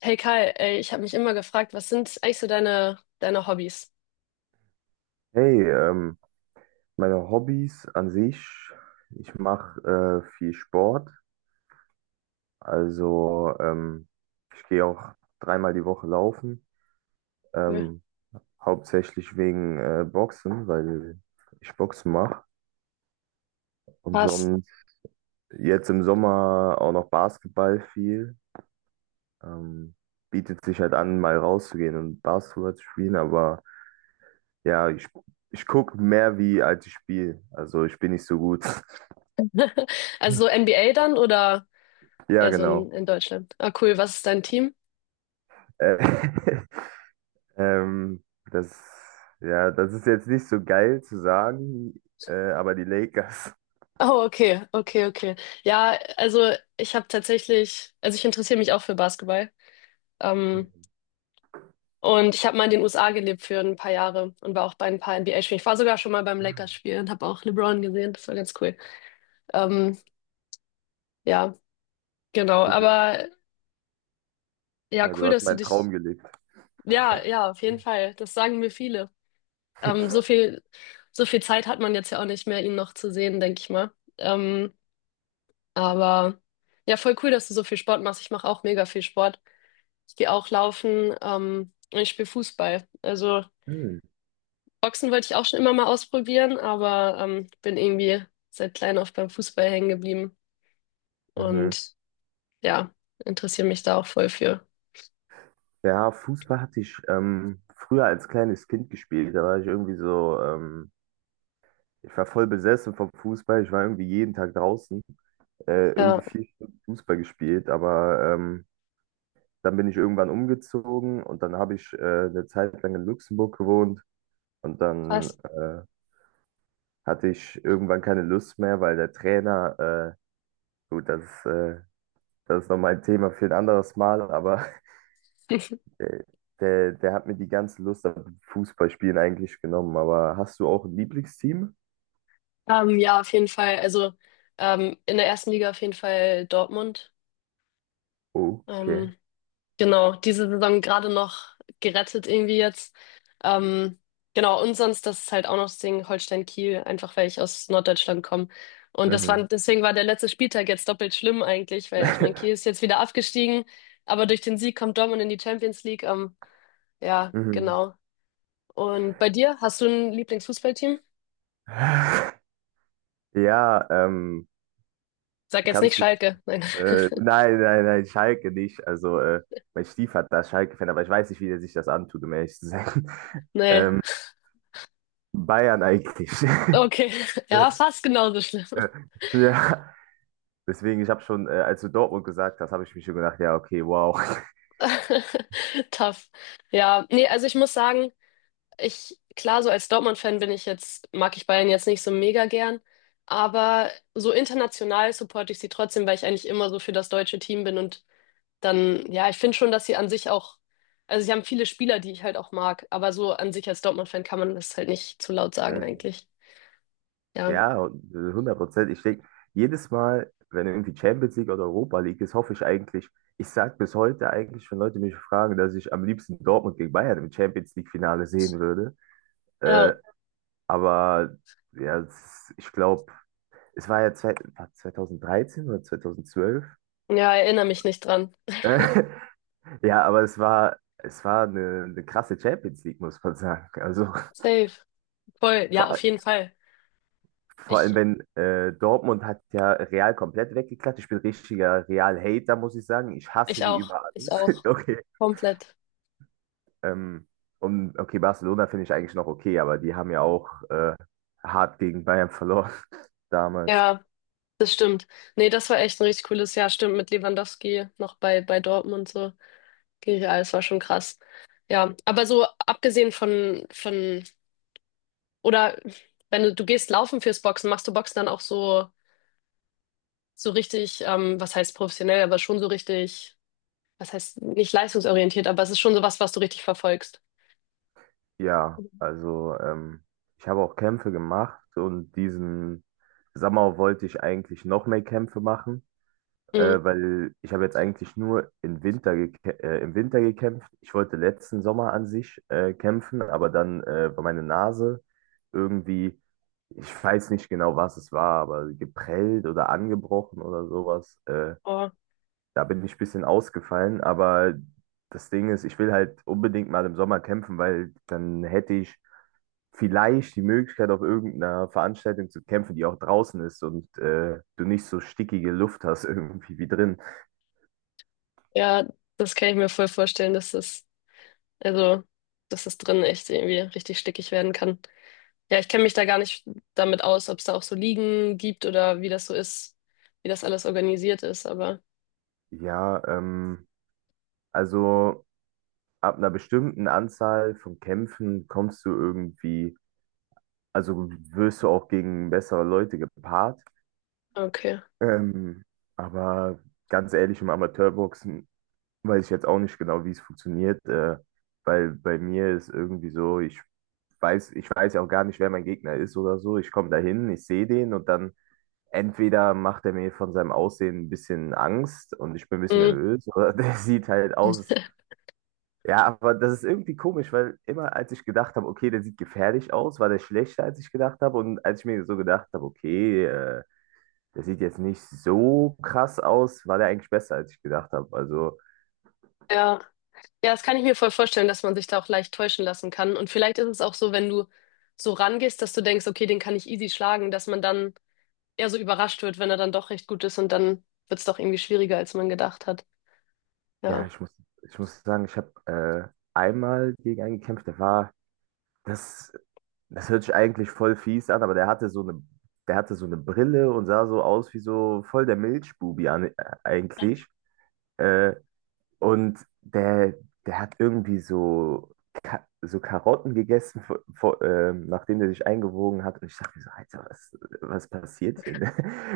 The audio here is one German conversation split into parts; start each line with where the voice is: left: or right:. left: Hey Kai, ey, ich habe mich immer gefragt, was sind eigentlich so deine Hobbys?
right: Hey, meine Hobbys an sich, ich mache viel Sport, also ich gehe auch dreimal die Woche laufen,
left: Cool.
right: ähm, hauptsächlich wegen Boxen, weil ich Boxen mache. Und
left: Pass.
right: sonst jetzt im Sommer auch noch Basketball viel. Ähm, Bietet sich halt an, mal rauszugehen und Basketball zu spielen, aber ja, ich gucke mehr wie als ich spiele, also ich bin nicht so gut.
left: Also so NBA dann oder
right: Ja,
left: eher so
right: genau.
left: in Deutschland? Ah, cool. Was ist dein Team?
right: Äh, Ähm, das, ja, das ist jetzt nicht so geil zu sagen, aber die Lakers.
left: Oh, okay, okay, okay. Ja, also ich habe tatsächlich, also ich interessiere mich auch für Basketball. Ähm, und ich habe mal in den USA gelebt für ein paar Jahre und war auch bei ein paar NBA-Spielen. Ich war sogar schon mal beim Lakers-Spiel und habe auch LeBron gesehen. Das war ganz cool. Ähm, ja, genau. Aber ja,
right: Ja, du
left: cool,
right: hast
left: dass du
right: meinen
left: dich.
right: Traum gelebt.
left: Ja, ja, auf jeden Fall. Das sagen mir viele. Ähm, so viel, so viel Zeit hat man jetzt ja auch nicht mehr, ihn noch zu sehen, denke ich mal. Ähm, aber ja, voll cool, dass du so viel Sport machst. Ich mache auch mega viel Sport. Ich gehe auch laufen, und ich spiele Fußball. Also
right: Hm.
left: Boxen wollte ich auch schon immer mal ausprobieren, aber bin irgendwie seit klein auf beim Fußball hängen geblieben.
right: Mhm.
left: Und ja, interessiere mich da auch voll für.
right: Ja, Fußball hatte ich früher als kleines Kind gespielt. Da war ich irgendwie so, ich war voll besessen vom Fußball. Ich war irgendwie jeden Tag draußen, irgendwie
left: Ja,
right: 4 Stunden Fußball gespielt. Aber dann bin ich irgendwann umgezogen und dann habe ich eine Zeit lang in Luxemburg gewohnt. Und dann
left: was?
right: hatte ich irgendwann keine Lust mehr, weil der Trainer, äh, gut, das ist nochmal ein Thema für ein anderes Mal, aber äh, der hat mir die ganze Lust am Fußballspielen eigentlich genommen. Aber hast du auch ein Lieblingsteam?
left: Ja, auf jeden Fall. Also in der ersten Liga auf jeden Fall Dortmund.
right: Oh, okay.
left: Ähm, genau, diese Saison gerade noch gerettet irgendwie jetzt. Ähm, genau, und sonst, das ist halt auch noch das Ding Holstein-Kiel, einfach weil ich aus Norddeutschland komme. Und das war,
right: Mhm.
left: deswegen war der letzte Spieltag jetzt doppelt schlimm eigentlich, weil ich meine, Kiel ist jetzt wieder abgestiegen, aber durch den Sieg kommt Dortmund in die Champions League. Ja,
right: Mhm.
left: genau. Und bei dir, hast du ein Lieblingsfußballteam?
right: Ja,
left: Sag jetzt nicht
right: kannst du.
left: Schalke. Nein.
right: Nein, nein, nein, Schalke nicht. Also, mein Stiefvater ist Schalke-Fan, aber ich weiß nicht, wie der sich das antut, um ehrlich zu sein.
left: Nee.
right: Ähm, Bayern eigentlich.
left: Okay. Ja, fast genauso schlimm.
right: Äh, Ja, deswegen, ich habe schon, als du Dortmund gesagt hast, habe ich mir schon gedacht, ja, okay, wow.
left: Tough. Ja, nee, also ich muss sagen, ich, klar, so als Dortmund-Fan bin ich jetzt, mag ich Bayern jetzt nicht so mega gern, aber so international supporte ich sie trotzdem, weil ich eigentlich immer so für das deutsche Team bin und dann, ja, ich finde schon, dass sie an sich auch, also sie haben viele Spieler, die ich halt auch mag, aber so an sich als Dortmund-Fan kann man das halt nicht zu laut sagen
right: Mhm.
left: eigentlich. Ja,
right: Ja, und, Prozent. Ich denke, jedes Mal, wenn irgendwie Champions League oder Europa League ist, hoffe ich eigentlich, ich sage bis heute eigentlich, wenn Leute mich fragen, dass ich am liebsten Dortmund gegen Bayern im Champions League Finale sehen würde.
left: ja,
right: Äh, aber ja, ich glaube, es war ja war 2013 oder 2012.
left: ja, erinnere mich nicht dran.
right: Äh, Ja, aber es war eine krasse Champions League, muss man sagen. Also
left: Safe. Voll,
right: vor,
left: ja, auf
right: all-
left: jeden Fall.
right: vor
left: Ich,
right: allem, wenn Dortmund hat ja Real komplett weggeklatscht. Ich bin richtiger Real-Hater, muss ich sagen. Ich hasse
left: ich
right: die
left: auch,
right: über
left: ich
right: alles.
left: auch.
right: Okay.
left: Komplett.
right: Ähm, und okay, Barcelona finde ich eigentlich noch okay, aber die haben ja auch hart gegen Bayern verloren damals.
left: Ja. Das stimmt. Nee, das war echt ein richtig cooles Jahr. Stimmt, mit Lewandowski noch bei Dortmund und so. Gegen Real, das war schon krass. Ja, aber so abgesehen von, oder wenn du gehst laufen fürs Boxen, machst du Boxen dann auch so, so richtig, was heißt professionell, aber schon so richtig, was heißt nicht leistungsorientiert, aber es ist schon so was, was du richtig verfolgst.
right: Ja, also ich habe auch Kämpfe gemacht und diesen Sommer wollte ich eigentlich noch mehr Kämpfe machen,
left: Mhm.
right: weil ich habe jetzt eigentlich nur im Winter, im Winter gekämpft. Ich wollte letzten Sommer an sich kämpfen, aber dann war meine Nase irgendwie, ich weiß nicht genau, was es war, aber geprellt oder angebrochen oder sowas.
left: Oh,
right: Da bin ich ein bisschen ausgefallen, aber das Ding ist, ich will halt unbedingt mal im Sommer kämpfen, weil dann hätte ich vielleicht die Möglichkeit, auf irgendeiner Veranstaltung zu kämpfen, die auch draußen ist und du nicht so stickige Luft hast irgendwie wie drin.
left: ja, das kann ich mir voll vorstellen, dass das, also, dass das drin echt irgendwie richtig stickig werden kann. Ja, ich kenne mich da gar nicht damit aus, ob es da auch so Ligen gibt oder wie das so ist, wie das alles organisiert ist, aber
right: Ja, also ab einer bestimmten Anzahl von Kämpfen kommst du irgendwie, also wirst du auch gegen bessere Leute gepaart.
left: okay.
right: Ähm, aber ganz ehrlich, im Amateurboxen weiß ich jetzt auch nicht genau, wie es funktioniert, weil bei mir ist irgendwie so, ich weiß ja auch gar nicht, wer mein Gegner ist oder so. Ich komme dahin, ich sehe den und dann entweder macht er mir von seinem Aussehen ein bisschen Angst und ich bin ein bisschen
left: Hm,
right: nervös oder der sieht halt aus. Ja, aber das ist irgendwie komisch, weil immer als ich gedacht habe, okay, der sieht gefährlich aus, war der schlechter, als ich gedacht habe. Und als ich mir so gedacht habe, okay, der sieht jetzt nicht so krass aus, war der eigentlich besser, als ich gedacht habe. Also
left: ja. Ja, das kann ich mir voll vorstellen, dass man sich da auch leicht täuschen lassen kann. Und vielleicht ist es auch so, wenn du so rangehst, dass du denkst, okay, den kann ich easy schlagen, dass man dann eher so überrascht wird, wenn er dann doch recht gut ist und dann wird es doch irgendwie schwieriger, als man gedacht hat.
right: ja,
left: Ja.
right: ich muss sagen, ich habe einmal gegen einen gekämpft, das, das hört sich eigentlich voll fies an, aber der hatte so eine Brille und sah so aus wie so voll der Milchbubi an, eigentlich. Äh, Und der hat irgendwie so, Ka so Karotten gegessen, nachdem der sich eingewogen hat. Und ich dachte mir so: Alter, was passiert hier? Ne?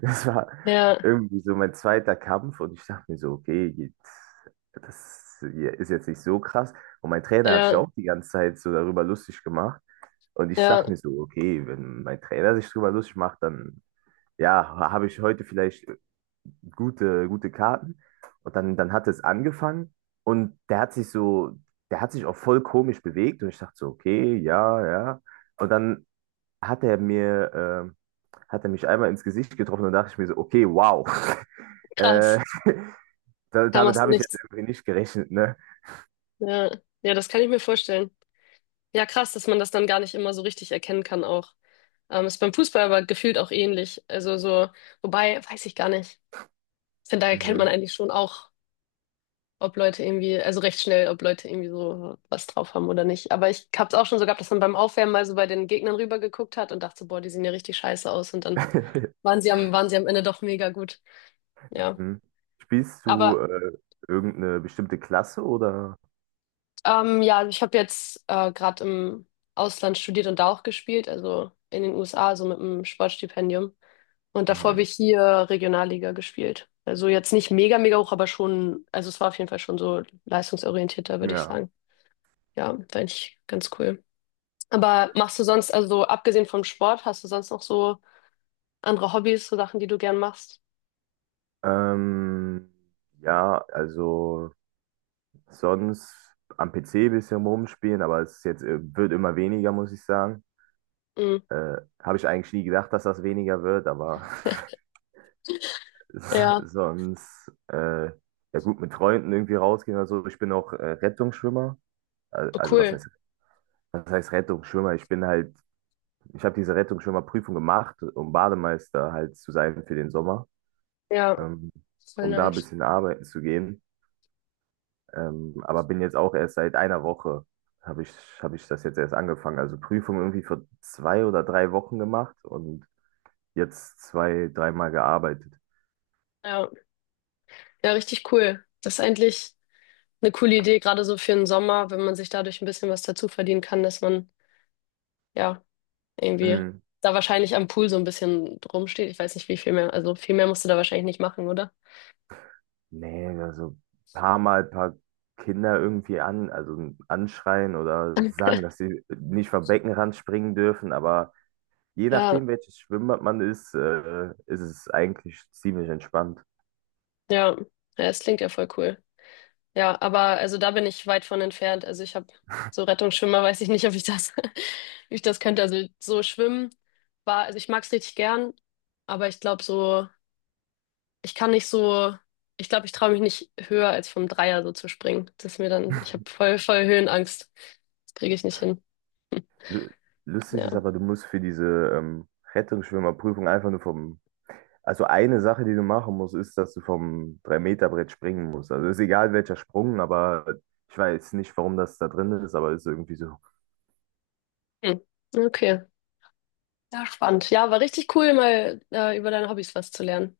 right: Das war
left: Ja,
right: irgendwie so mein zweiter Kampf. Und ich dachte mir so, okay, jetzt, das hier ist jetzt nicht so krass. Und mein Trainer hat sich
left: ja,
right: auch die ganze Zeit so darüber lustig gemacht. Und ich
left: ja.
right: dachte mir so, okay, wenn mein Trainer sich darüber lustig macht, dann ja, habe ich heute vielleicht gute Karten. Und dann hat es angefangen und der hat sich auch voll komisch bewegt und ich dachte so, okay, ja, ja. Und dann hat er mich einmal ins Gesicht getroffen und dachte ich mir so, okay, wow. Äh,
left: Krass. Kam
right: damit
left: aus dem
right: habe ich jetzt
left: Nichts.
right: irgendwie nicht gerechnet, ne?
left: Ja. Ja, das kann ich mir vorstellen. Ja, krass, dass man das dann gar nicht immer so richtig erkennen kann auch. Ist beim Fußball aber gefühlt auch ähnlich. Also so, wobei, weiß ich gar nicht. Ich finde, da erkennt man
right: Mhm.
left: eigentlich schon auch, ob Leute irgendwie, also recht schnell, ob Leute irgendwie so was drauf haben oder nicht. Aber ich habe es auch schon so gehabt, dass man beim Aufwärmen mal so bei den Gegnern rüber geguckt hat und dachte so, boah, die sehen ja richtig scheiße aus. Und dann waren sie am Ende doch mega gut. Ja.
right: Mhm. Spielst du
left: Aber
right: irgendeine bestimmte Klasse oder?
left: Ja, also ich habe jetzt gerade im Ausland studiert und da auch gespielt, also in den USA, so mit einem Sportstipendium. Und davor habe
right: Mhm.
left: ich hier Regionalliga gespielt. Also jetzt nicht mega hoch, aber schon, also es war auf jeden Fall schon so leistungsorientierter, würde ich
right: Ja.
left: sagen. Ja, fand ich ganz cool. Aber machst du sonst, also abgesehen vom Sport, hast du sonst noch so andere Hobbys, so Sachen, die du gern machst?
right: Ähm, ja, also. Sonst am PC bisschen rumspielen, aber es ist jetzt, wird immer weniger, muss ich sagen.
left: Mhm.
right: Habe ich eigentlich nie gedacht, dass das weniger wird, aber
left: Ja,
right: sonst, ja gut, mit Freunden irgendwie rausgehen oder so. Ich bin auch Rettungsschwimmer.
left: oh,
right: Also
left: cool.
right: was heißt Rettungsschwimmer? Ich bin halt, ich habe diese Rettungsschwimmerprüfung gemacht, um Bademeister halt zu sein für den Sommer,
left: Ja,
right: ähm,
left: voll
right: um da ein
left: nice.
right: bisschen arbeiten zu gehen. Aber bin jetzt auch erst seit einer Woche, habe ich, hab ich das jetzt erst angefangen. Also Prüfung irgendwie vor zwei oder drei Wochen gemacht und jetzt zwei, dreimal gearbeitet.
left: Ja, ja, richtig cool. Das ist eigentlich eine coole Idee, gerade so für den Sommer, wenn man sich dadurch ein bisschen was dazu verdienen kann, dass man ja irgendwie
right: Mhm.
left: da wahrscheinlich am Pool so ein bisschen rumsteht. Ich weiß nicht, wie viel mehr, also viel mehr musst du da wahrscheinlich nicht machen, oder?
right: Nee, also ein paar Mal ein paar Kinder irgendwie an, also anschreien oder sagen, dass sie nicht vom Beckenrand springen dürfen, aber je
left: Ja,
right: nachdem, welches Schwimmbad man ist, ist es eigentlich ziemlich entspannt.
left: ja, ja, es klingt ja voll cool. Ja, aber also da bin ich weit von entfernt. Also ich habe so Rettungsschwimmer, weiß ich nicht, ob ich das, ob ich das könnte. Also so schwimmen war, also ich mag es richtig gern, aber ich glaube so. Ich kann nicht so, ich glaube, ich traue mich nicht höher als vom Dreier so zu springen. Das ist mir dann, ich habe voll Höhenangst. Das kriege ich nicht hin.
right: Lu- Lustig ist
left: Ja.
right: aber, du musst für diese ähm, Rettungsschwimmerprüfung einfach nur vom Also eine Sache, die du machen musst, ist, dass du vom 3-Meter-Brett springen musst. Also ist egal welcher Sprung, aber ich weiß nicht, warum das da drin ist, aber ist irgendwie so.
left: Hm. Okay. Ja, spannend. Ja, war richtig cool, mal über deine Hobbys was zu lernen.